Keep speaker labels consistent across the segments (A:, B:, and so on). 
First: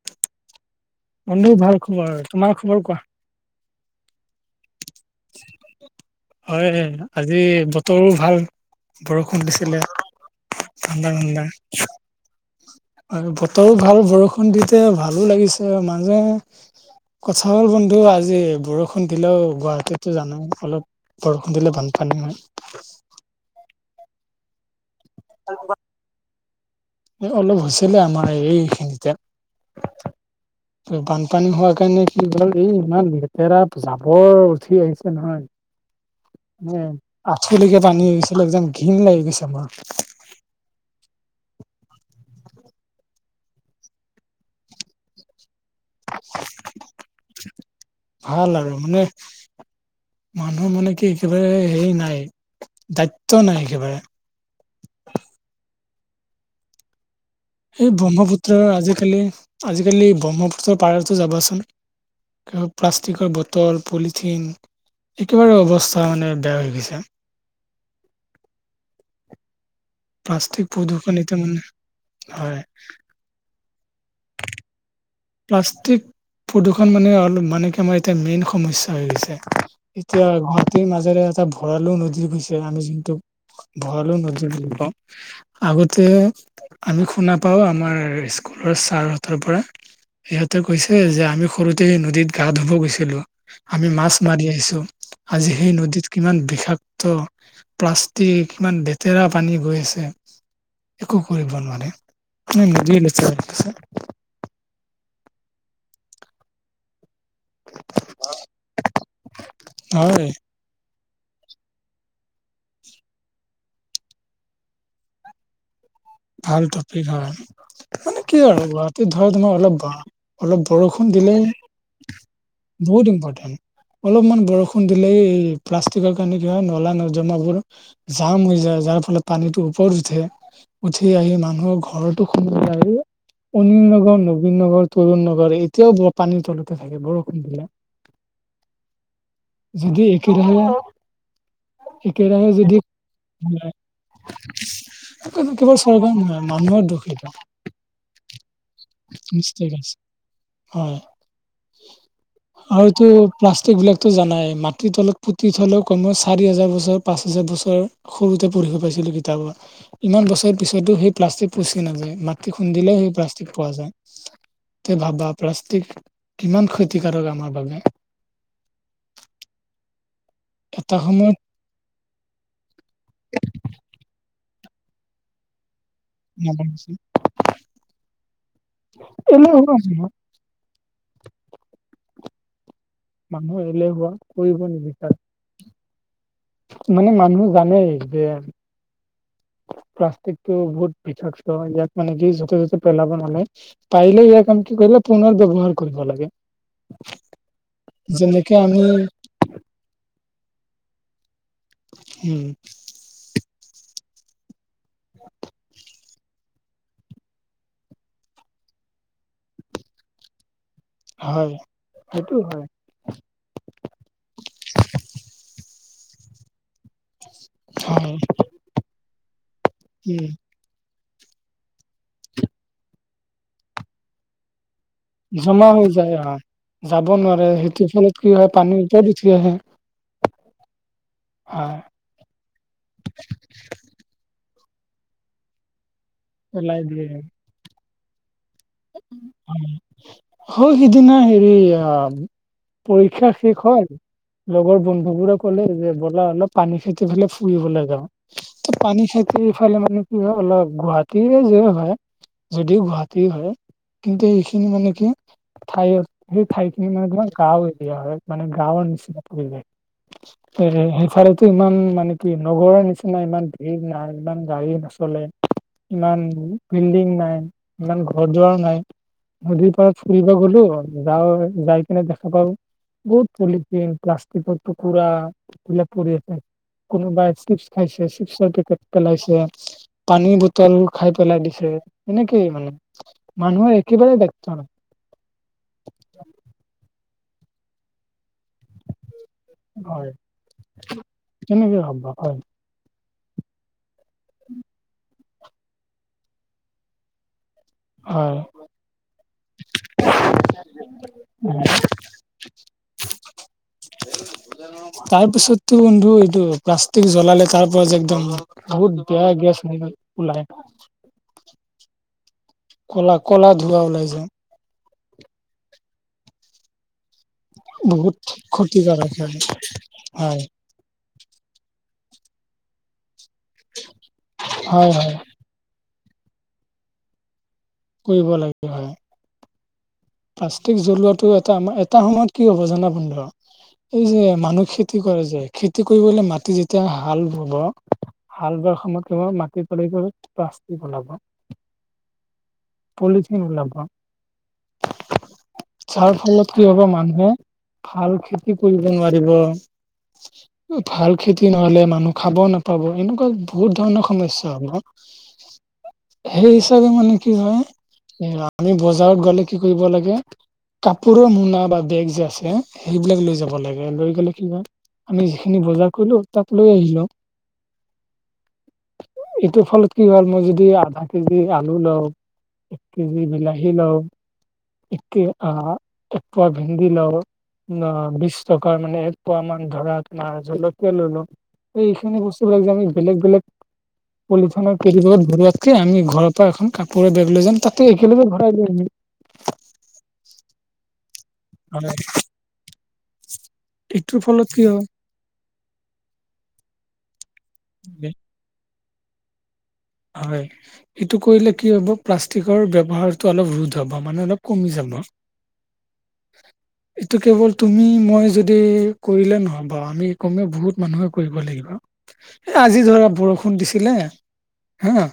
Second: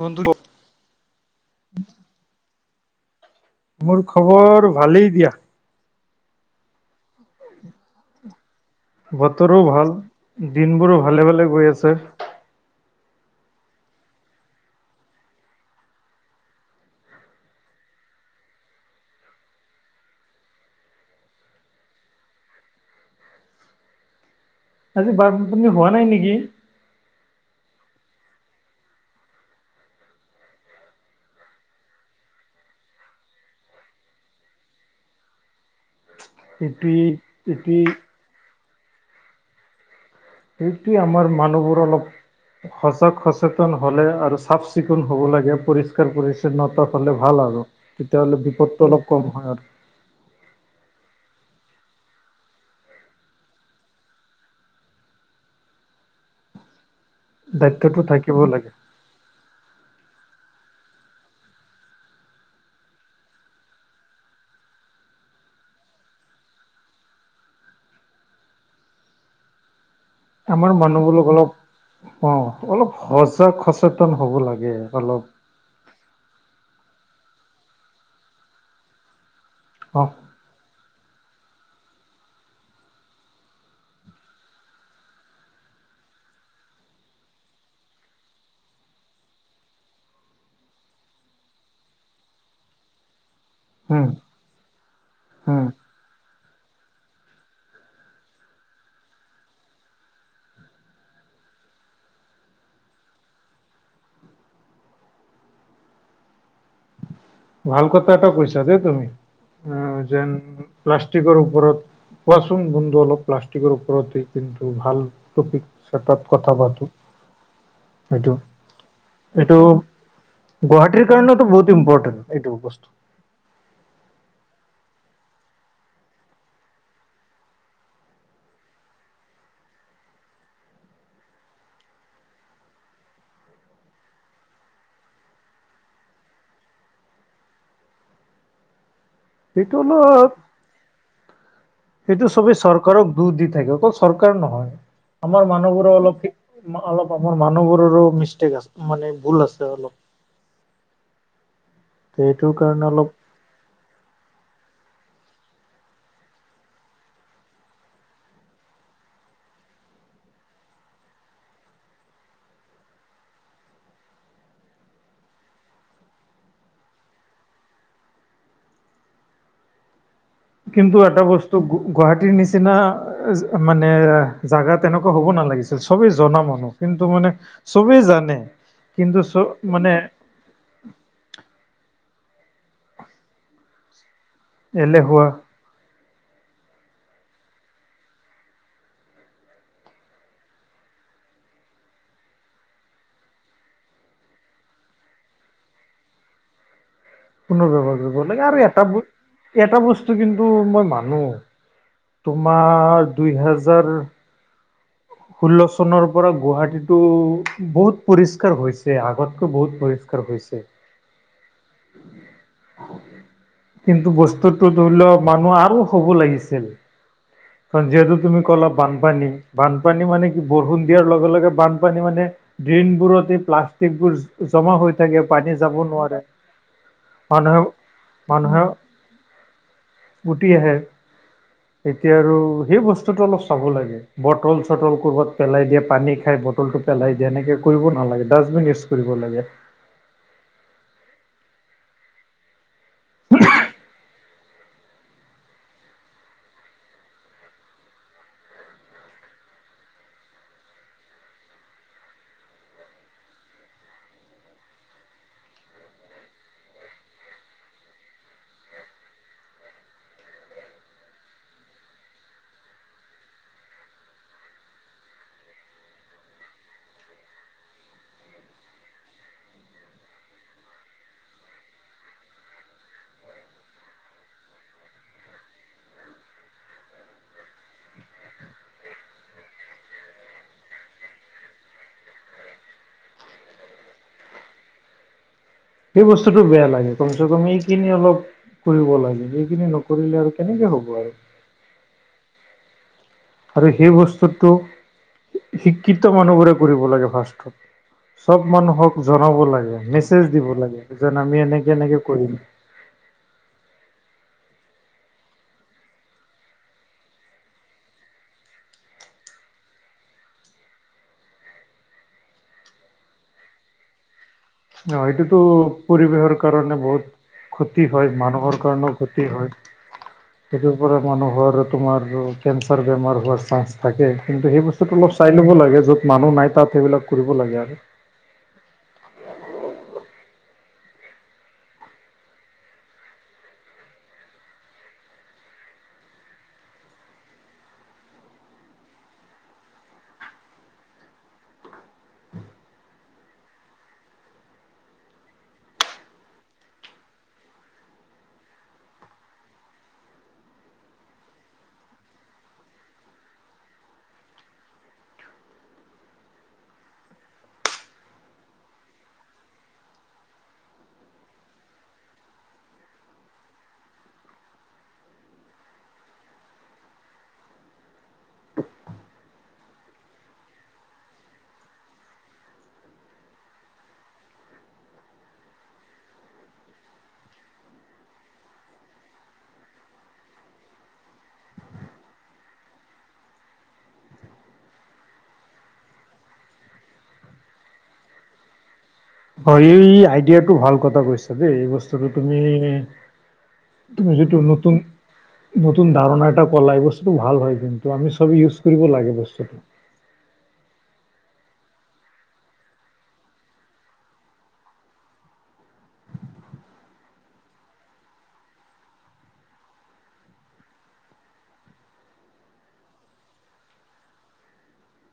A: বন্ধু
B: বন্ধু ভাল খবৰ, তোমাৰ খবৰ কোৱা?
A: মোৰ খবৰ ভালেই দিয়া।
B: হয় আজি বতৰো ভাল। বৰষুণ
A: বতৰো
B: দিছিলে,
A: ভাল। দিনবোৰো ভালে ভালে
B: ঠাণ্ডা-ঠাণ্ডা।
A: গৈ আছে
B: আৰু বতৰো ভাল বৰষুণ দিওতে ভালো লাগিছে মাজে কথা হ'ল বন্ধু আজি বৰষুণ দিলেও গুৱাহাটীত টো জানো অলপ বৰষুণ দিলে বানপানী হয়।
A: আজি বানপানী হোৱা নাই নেকি?
B: অলপ হৈছিলে আমাৰ এই খিনিতে। বানপানী হোৱা কাৰণে কি হ'ল এই ইমান লেতেৰা জাবৰ উঠি আহিছে নহয়। উম,
A: এইটোৱে এইটোৱে
B: আঠুলৈকে পানী হৈ গৈছিলে একদম ঘিং লাগি গৈছে মোৰ।
A: সেইটোৱেই আমাৰ মানুহবোৰ অলপ সজাগ-সচেতন হ'লে আৰু চাফ-চিকুণ হ'ব লাগে পৰিষ্ কাৰ পৰিচ্ছন্নতা ফালে ভাল আৰু তেতিয়াহ'লে
B: ভাল আৰু
A: বিপদটো
B: মানে
A: অলপ কম হয় আৰ।
B: মানুহ মানে কি একেবাৰে হেৰি নাই দায়িত্ব নাই একেবাৰে। এই
A: দায়িত্বটো থাকিব
B: ব্ৰহ্মপুত্ৰৰ
A: লাগে
B: আজিকালি, আজিকালি ব্ৰহ্মপুত্ৰৰ পাৰতো যাবাচোন। প্লাষ্টিকৰ বটল, পলিথিন। একেবাৰে অৱস্থা মানে বেয়া হৈ গৈছে। প্লাষ্টিক
A: আমাৰ
B: প্ৰদূষণ
A: মানুহবোৰক
B: এতিয়া
A: অলপ,
B: মানে
A: অ
B: হয়
A: অলপ সজাগ সচেতন হ'ব লাগে অলপ।
B: প্লাষ্টিক প্ৰদূৰ্ষণ মানে মানে কি আমাৰ এতিয়া মেইন সমস্যা হৈ গৈছে।
A: অ
B: এতিয়া ঘৰ তিৰ মাজেৰে এটা ভঁৰালু নদী পিছে আমি যোনটো ভঁৰালু নদী বুলি কওঁ। আগতে আমি শুনা পাও আমাৰ স্কুলৰ ছাৰ হঁতৰ পৰা। সিহঁতে কৈছে যে আমি সৰুতে নদীত গা ধুব গৈছিলোঁ। আমি
A: উম
B: মাছ মাৰি আহিছো আজি
A: উম
B: সেই নদীত কিমান বিষাক্ত, প্লাষ্টিক কিমান লেতেৰা পানী গৈ আছে। একো কৰিব নোৱাৰে নে নদী লেটেৰা হৈছে।
A: ভাল কথা এটা কৈছা দেই তুমি আহ
B: হয়
A: যেন প্লাষ্টিকৰ ওপৰত কোৱাচোন বন্ধু অলপ প্লাষ্টিকৰ ওপৰতে কিন্তু ভাল টপিক চতাপ কথা
B: ভাল
A: পাতোঁ।
B: টপিক হয় মানে
A: এইটো
B: কি আৰু গুৱাহাটীত ধৰা তোমাৰ
A: এইটো
B: অলপ বা অলপ বৰষুণ
A: গুৱাহাটীৰ
B: দিলেই
A: কাৰণেওতো বহুত ইম্পৰ্টেণ্ট। সেইটো বস্ত-
B: বহুত ইম্পৰ্টেণ্ট অলপমান বৰষুণ দিলেই এই প্লাষ্টিকৰ কাৰণে কি হয় নলা নৰ্দমাবোৰ জাম হৈ যায় যাৰ ফলত পানীটো ওপৰত উঠে। উঠি আহি মানুহৰ ঘৰটো সুন্দা এ অনি নগৰ, নবীন নগৰ, তৰুণ নগৰ এতিয়াও ব পানীৰ তলতে থাকে বৰষুণ দিলে
A: সেইটো
B: যদি
A: অলপ
B: একে [unintelligible]
A: সেইটো সবেই চৰকাৰক দূৰ দি থাকে অকল চৰকাৰ নহয় আমাৰ
B: কেৱল
A: মানুহবোৰৰ
B: চৰকাৰ
A: অলপ
B: নহয় মানুহৰ দোষ
A: অলপ
B: এইটো।
A: আমাৰ মানুহবোৰৰো মিষ্টেক আছে মানে ভুল আছে অলপ।
B: হয়
A: সেইটো কাৰণে
B: আৰুটো
A: অলপ
B: প্লাষ্টিক বিলাকতো জানাই মাটিৰ তলত পুতি থলে কমে চাৰি হাজাৰ বছৰ পাঁচ হাজাৰ বছৰ সৰুতে পঢ়িব পাইছিলো কিতাপত ইমান বছৰ পিছতো সেই প্লাষ্টিক পুচি নাযায় মাটি খুন্দিলে সেই প্লাষ্টিক পোৱা যায়। তে ভাবা প্লাষ্টিক কিমান ক্ষতিকাৰক আমাৰ বাবে।
A: কিন্তু এটা বস্ত- ত' গুৱাহাটীৰ নিচিনা মানে জাগা তেনেকুৱা হ'ব নালাগিছি- চবেই জনা মানুহ
B: নামানিছিল,
A: কিন্তু মানে চবেই জানে কিন্তু চ মানে
B: এলেহুৱা মানুহে এলেহুৱা কৰিব নিবিচাৰে।
A: এলেহুৱা
B: মানে মানুহ জানেই যে প্লাষ্টিকটো বহুত বিষাক্ত ইয়াত মান কি য'তে ত'তে পেলাব নেলায়। পাৰিলে ইয়া কাম কি কৰিলে পুনৰ ব্যৱহাৰ কৰিব লাগে।
A: পুনৰ ব্যৱহাৰ কৰিব লাগে
B: যেনেকে
A: আৰু এটা
B: আমি
A: ব এটা বস্তু কিন্তু মই মানো।
B: উম
A: তোমাৰ দুই হেজাৰ ষোল্ল চনৰ পৰা গুৱাহাটীতটো বহুত পৰিষ্কাৰ হৈছে আগতকৈ বহুত পৰিষ্কাৰ হৈছ- ছে
B: হয় সেইটো হয়।
A: কিন্তু বস্তুতটো ধৰি লওঁক মানুহ আৰু হ'ব লাগিছিল। কাৰন
B: হয়
A: যিহেতু তুমি ক'লা বানপানী বানপানী
B: উম
A: মানে কি? বৰষুণ দিয়াৰ লগে লগে বানপানী মানে ড্ৰেইনবোৰত এই প্লাষ্টিক বোৰ জমা হৈ থাকে পানী
B: জমা
A: যাব
B: হৈ যায়
A: নোৱাৰে।
B: অ যাব নোৱাৰে
A: মানুহে
B: সেইটোৰ ফলত কি হয় পানীৰ ওপৰত উঠি আহে।
A: গুটি আহে।
B: হয়।
A: এতিয়া আৰু সেই বস্তুটো অলপ চাব লাগে বটল চটল কবাত পেলাই দিয়ে পানীত খাই বটলটো পেলাই দিয়ে এনেকে কৰিব নালাগে ডাষ্টবিন ইউজ কৰিব লাগে
B: সৌ সিদিনা হেৰি অ পৰীক্ষা শেষ হল লগৰ বন্ধু বোৰে ক'লে যে ব'লা অলপ পানী খেটি ফেলাই ফুৰিবলৈ যাওঁ ত পানী খেতিৰফালে মানে কি হয় অলপ গুৱাহাটীৰে যে হয় যদিও গুৱাহাটী হয় কিন্তু এইখিনি মানে কি ঠাই সেই ঠাইখিনি মানে তোমাৰ গাঁও এৰিয়া হয় মানে গাঁৱৰ নিচিনা পৰিৱেশ। [unintelligible] সেইফালেতো ইমান মানে কি নগৰৰ নিচিনা ইমান ভিৰ নাই ইমান গাড়ী নচলে। ইমান বিল্ডিং নাই, ইমান ঘৰ দুৱাৰো নাই। নদীৰ পৰাত ফুৰিব গলো, যাও যাই কিনে দেখা পাও বহুত পলিথিন প্লাষ্টিকৰ টুকুৰা এই বিলাক পৰি আছে। কোনোবাই চিপছ খাইছে চিপছৰ পেকেট পেলাইছে, পানী বটল খাই পেলাই দিছে এনেকেই মানে মানুহৰ একেবাৰে দায়িত্ব নাই
A: সেই বস্তুটো বেয়া লাগে, কমচে কম এই কিনি অলপ কৰিব লাগে। সেই- খিনি
B: হয়
A: নকৰিলে আৰু কেনেকে হ'ব আৰু।
B: কেনেকে সম্ভব হয়।
A: আৰু সেই বস্তুটো শিক্ষিত মানুহবোৰে কৰিব লাগে ফাৰ্ষ্টত।
B: হয়
A: চব মানুহক জনাব লাগে মেছেজ দিব লাগে যেন আমি এনেকে এনেকে কৰিম।
B: [unintelligible] তাৰ পিছততো বন্ধু এইটো প্লাষ্টিক জ্বলালে তাৰ পৰা যে একদম বহুত বেয়া গেছ ও ওলাই কলা কলা ধুুৱা ওলাই যে
A: ন সেইটোতো পৰিৱেশৰ কাৰণে বহুত ক্ষতি হয়
B: বহুত
A: মানুহৰ কাৰণেও
B: ক্ষতিকাৰক
A: ক্ষতি হয়
B: হয়
A: সেইটো মানুহৰ তোমাৰতো কেঞ্চাৰ বেমাৰ হোৱাৰ চাঞ্চ থাকে কিন্তু সেই
B: হয়
A: বস্তুটো
B: হয়
A: অলপ চাই ল'ব লাগে য'ত মানুহ নাই তাত সেইবিলাক কৰিব লাগে আৰু।
B: কৰিব লাগে হয়। প্লাষ্টিক জ্বলোৱাটো এটা এটা সময়ত কি হ'ব জানা বন্ধু। এই যে মানুহ খেতি কৰে যে খেতি কৰিবলে মাটি যেতিয়া হাল বাব হাল বোৱাৰ সময়ত কেৱল মাটি তলি কৰিত প্লাষ্টিক ওলাব। পলিথিন ওলাব। যাৰ ফলত কি হব মানুহে ভাল খেতি কৰিব নোৱাৰিব ভাল খেতি নহলে মানুহ খাব নাপাব এনেকোৱা বহুত ধৰণৰ সমস্যা হ'ব। সেই হিচাপে মানে কি হয় আমি বজাৰত গ'লে। কি কৰিব লাগে কাপোৰৰ মোনা বা বেগ যে আছে সেইবিলাক লৈ যাব লাগে লৈ গ'লে কি হয়, আমি যিখিনি বজাৰ কৰিলো তাত লৈ আহিলো। এইটোৰ ফলত কি হ'ল মই যদি আধা কেজি আলু লও। এক কেজি বিলাহী লও এতিয়া আ এক পোৱা ভেন্দী লও অ বিশ টকাৰ মানে এক পোৱা মান ধৰা তোমাৰ জলকীয়া ললো। এইখিনি বস্তু বিলাক যে আমি বেলেগ বেলেগ পলিথনৰ কেৰি বেগত ভৰোৱাতকে আমি ঘৰৰ পৰা এখন কাপোৰে বেগ লৈ যাম তাতে একেলগে ভৰাই লৈ আহিম
A: হয় এই আইডিয়াটো ভাল কথা কৈছা দেই এই
B: হয়
A: বস্তুটো তুমি তুমি
B: এইটোৰ
A: যিটো,
B: ফলত কি
A: নতুন
B: হ'ব
A: নতুন ধাৰণা এটা ক'লা! এই বস্তুটো ভাল হয়। কিন্তু, আমি চবেই ইউজ কৰিব লাগে, বস্তুটো।
B: হয়! সেইটো কৰিলে, কি হ'ব? প্লাষ্টিকৰ ব্যৱহাৰটো অলপ ৰোধ হ'ব। মানে, অলপ কমি যাব। [inaudible] এইটো কেৱল তুমি, মই যদি, কৰিলে নহ'ব। আমি কমে বহুত মানুহে কৰিব লাগিব। এ, আজি ধৰা, বৰষুণ দিছিলে। হা!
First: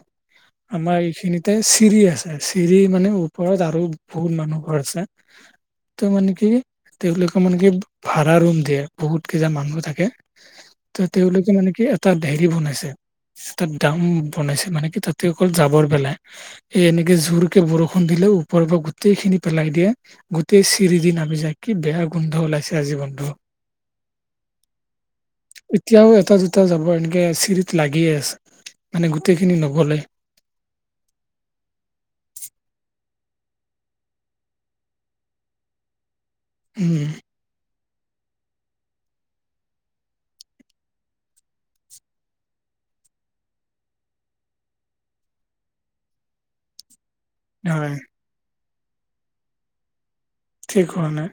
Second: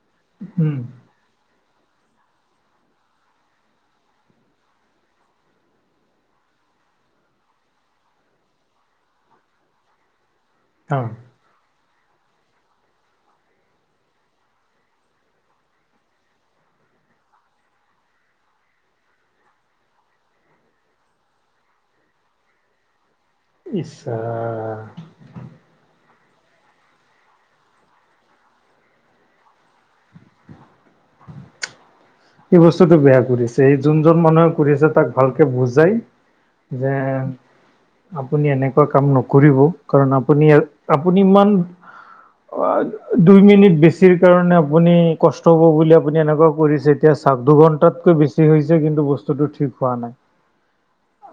A: উম
B: আমাৰ এইখিনিত। তাতে, চিৰি আছে। চিৰি মানে, ওপৰত আৰু বহুত মানুহ ঘৰ আছে। ত' মানে কি? তেওঁলোকে মানে, কি? ভাড়া ৰুম দিয়ে। বহুত কেইজন মানুহ থাকে।
A: অ
B: ত' তেওঁলোকে মানে, কি! এটা হেৰি বনাইছে। তাত দ্ৰাম বনাইছে। মানে কি! তাতে অকল জাবৰ পেলাই এ, এনেকে জোৰকে বৰষুণ দিলেও পৰৰ পৰা গোটেই খিনি পেলাই দিয়ে। গোটেই চিৰিদি নামি যায়। কি বেয়া গোন্ধ ওলাইছে আজি বন্ধু।
A: ইচ্ চা!
B: এতিয়াও, এটা -দুটা যাব, এনেকে আছিল। লাগিয়ে আছে। মানে, গোটেইখিনি নগ'লে।
A: এই বস্তুতটো বেয়া কৰিছে। এই, যোনজন মানুহে কৰিছে, তাক ভালকে বুজাই
B: উম
A: যেন। আপুনি এনেকুৱা কাম নকৰিব। কাৰণ আপুনি, আপুনি ইমান অ'! দুই মিনিট বেছিৰ কাৰণে আপুনি, কষ্ট হ'ব বুলি, আপুনি এনেকুৱা কৰিছে? এতিয়া চাওঁক?
B: হয়
A: দুঘন্টাতকৈ বেছি হৈছে। কিন্তু, বস্তুটো ঠিক হোৱা নাই।
B: ঠিক হোৱা নাই?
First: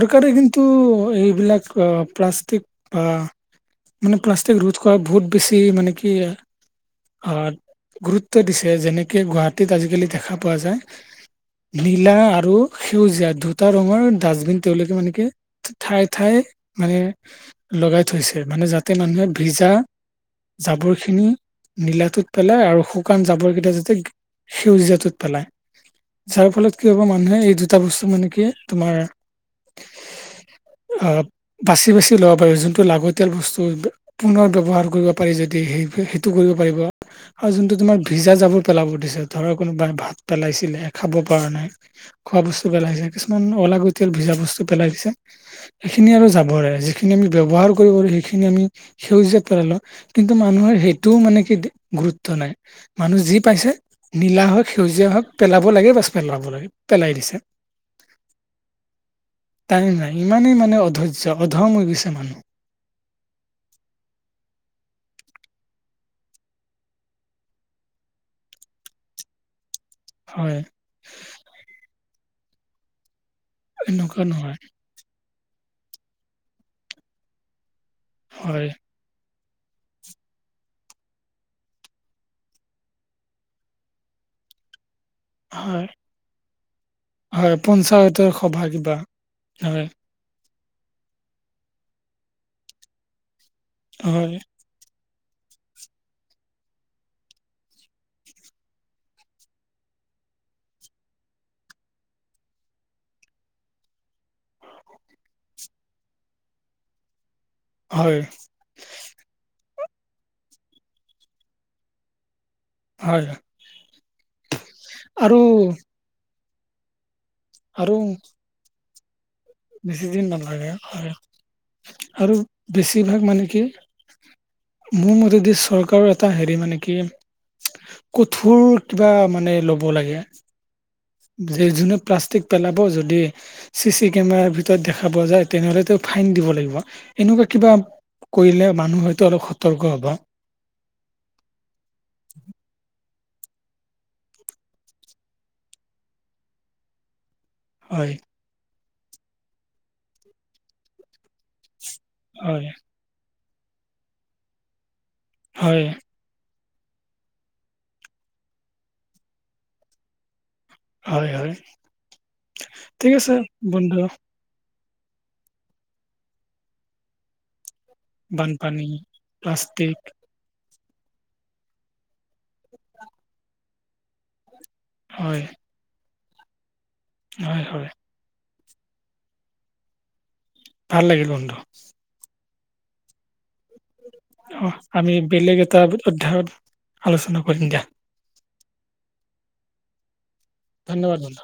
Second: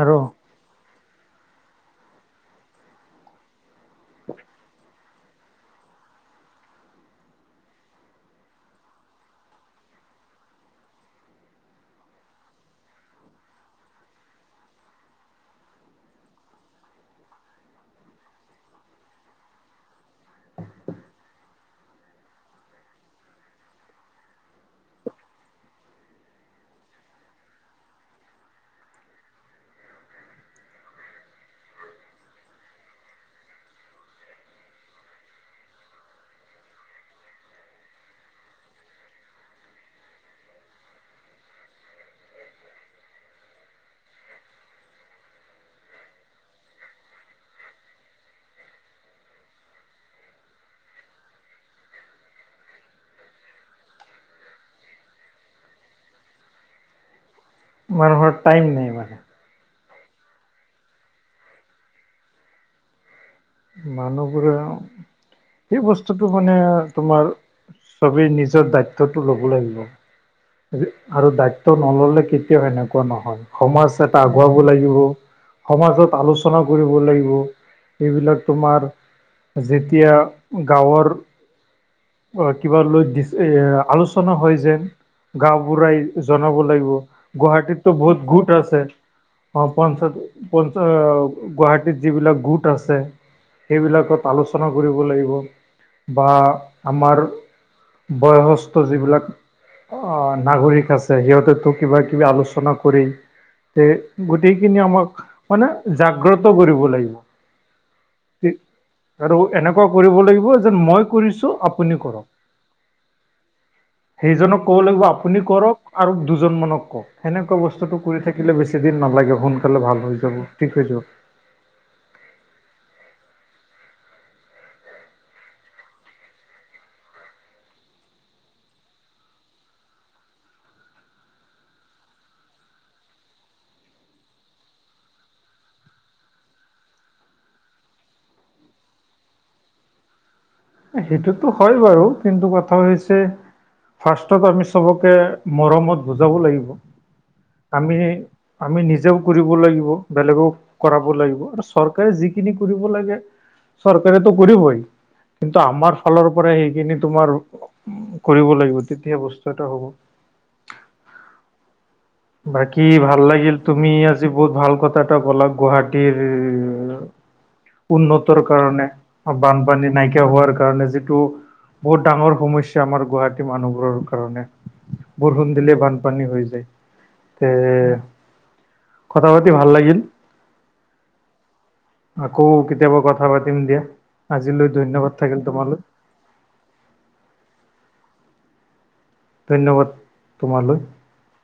A: আৰু
B: কিন্তু কিন্তু, এইবিলাক প্লাষ্টিক বা মানে, প্লাষ্টিক ৰোধ কৰাত বহুত বেছি মানে, কি? আঁ গুৰুত্ব দিছে। যেনেকে, গুৱাহাটীত আজিকালি দেখা পোৱা যায়। নীলা আৰু সেউজীয়াত দুটা ৰঙৰ ডাষ্টবিন তেওঁলোকে মানে কি ঠাই ঠাই মানে লগাই থৈছে। মানে, যাতে মানুহে ভিজা জাবৰ খিনি নীলাটোত পেলাই আৰু শুকান জাবৰ কেইটা যাতে সেউজীয়াটোত পেলাই। যাৰ ফলত, কি হ'ব? মানুহে, এই দুটা বস্তু মানে কি? তোমাৰ, আঁ বাচি- বাচি ল'ব পাৰি, যোনটো লাগতিয়াল বস্তু। পুনৰ ব্যৱহাৰ কৰিব পাৰি যদি, সেই, সেইটো কৰিব পাৰিব। আৰু যোনটো তোমাৰ, ভিজা জাবৰ পেলাব দিছে, ধৰা কোনোবাই ভাত পেলাইছিলে, খাব পৰা নাই। খোৱা বস্তু পেলাইছে। কিছুমান, অলাগতিয়াল ভিজা বস্তু পেলাইছে। সেইখিনি আৰু জাবৰে। যিখিনি আমি, ব্যৱহাৰ কৰিব পাৰোঁ, সেইখিনি আমি সেউজীয়াত পেলালোঁ। কিন্তু, মানুহৰ সেইটোও মানে, কি! গুৰুত্ব নাই। মানুহ যি পাইছে, নীলা হওঁক, সেউজীয়া হওঁক পেলাব লাগে বচ, পেলাব লাগে, পেলাই দিছে।
A: মানুহৰ টাইম নাই মানে।
B: টাইম নাই। ইমানেই মানে, অধৈৰ্য্য! অধম হৈ গৈছে মানুহ।
A: মানুহ বোৰেও সেই বস্তুটো মানে, তোমাৰ চবেই নিজৰ দায়িত্বটো ল'ব লাগিব।
B: হয়!
A: আৰু দায়িত্ব নল'লে, কেতিয়াও সেনেকুৱা নহয়। সমাজ
B: এনেকুৱা
A: এটা
B: নহয়
A: আগুৱাব লাগিব। সমাজত আলোচনা কৰিব লাগিব। এইবিলাক,
B: হয়
A: তোমাৰ যেতিয়া, গাঁৱৰ অ'! কিবা লৈ দিছে, আলোচনা হয় যেন।
B: হয়
A: গাঁওবুঢ়াই জনাব লাগিব।
B: হয়
A: গুৱাহাটীততো
B: পঞ্চায়তৰ
A: বহুত গোট
B: সভা
A: আছে।
B: কিবা
A: অ,
B: হয়
A: পঞ্চাত পঞ্চায় গুৱাহাটীত যিবিলাক গোট আছে। সেইবিলাকত
B: হয়
A: আলোচনা কৰিব লাগিব বা আমাৰ বয়সস্থ যিবিলাক অ, নাগৰিক আছে সিহঁতে তো কিবা- কিবি আলোচনা কৰি তে গোটেইখিনি আমাক মানে জাগ্ৰত কৰিব লাগিব।
B: হয়।
A: তি আৰু এনেকুৱা কৰিব লাগিব যেন মই কৰিছো আপুনি কৰক।
B: হয়
A: সেইজনক কব লাগিব
B: আৰু
A: আপুনি কৰক। আৰু দুজনমানক ক' ক সেনেকুৱা
B: আৰু
A: বস্তুটো কৰি থাকিলে বেছি দিন নালাগেওঁ সোনকালে ভাল
B: বেছি
A: হৈ
B: দিন
A: যাব
B: নালাগে
A: ঠিক হৈ যোৱা।
B: হয় আৰু বেছিভাগ মানে কি মোৰ মতেদি চৰকাৰৰ এটা হেৰি মানে কি কঠোৰ কিবা মানে ল'ব লাগে। যি যোনে প্লাষ্টিক পেলাব যদি চি -চি কেমেৰাৰ ভিতৰত দেখা পোৱা যায় তেনেহ'লে টো ফাইন দিব লাগিব এনেকোৱা কিবা কৰিলে মানুহ হয়তো অলপ সতৰ্ক হ'বা।
A: এ সেইটোতো হয় বাৰু কিন্তু কথা হৈছে ফাৰ্ষ্টত আমি চবকে মৰমত বুজাব লাগিব। আমি
B: হয়
A: -আমি নিজেও কৰিব লাগিব বেলেগও কৰাব লাগিব আৰু চৰকাৰে যিকিনি
B: হয়
A: কৰিব লাগে চৰকাৰেতো কৰিবই। কিন্তু
B: হয়
A: আমাৰ ফালৰ পৰাই সেইখিনি তোমাৰ কৰিব লাগিব তেতিয়া বস্তু এটা হ'ব।
B: হয়-হয়
A: বাকী ভাল লাগিল তুমি আজি বহুত ভাল কথা এটা ক'লা গুৱাহাটীৰ উন্নতৰ
B: বানপানী
A: কাৰণে বানপানী
B: প্লাষ্টিক
A: নাইকিয়া হোৱাৰ কাৰণে যিটো বহুত ডাঙৰ সমস্যা আমাৰ গুৱাহাটী মানুহবোৰৰ কাৰণে
B: হয়
A: বৰষুণ দিলে বান পানী হৈ যায় তে
B: হয় হয়
A: কথা পাতি ভাল লাগিল?
B: ভাল লাগিল বন্ধু।
A: আকৌ কেতিয়াবা কথা পাতিম দিয়া
B: অ
A: আজিলৈ ধন্যবাদ
B: আমি
A: থাকিল
B: বেলেগ
A: তোমালৈ।
B: এটা অধ্যায়ত আলোচনা কৰিম দিয়া।
A: ধন্যবাদ তোমালৈ।
B: ধন্যবাদ বন্ধু।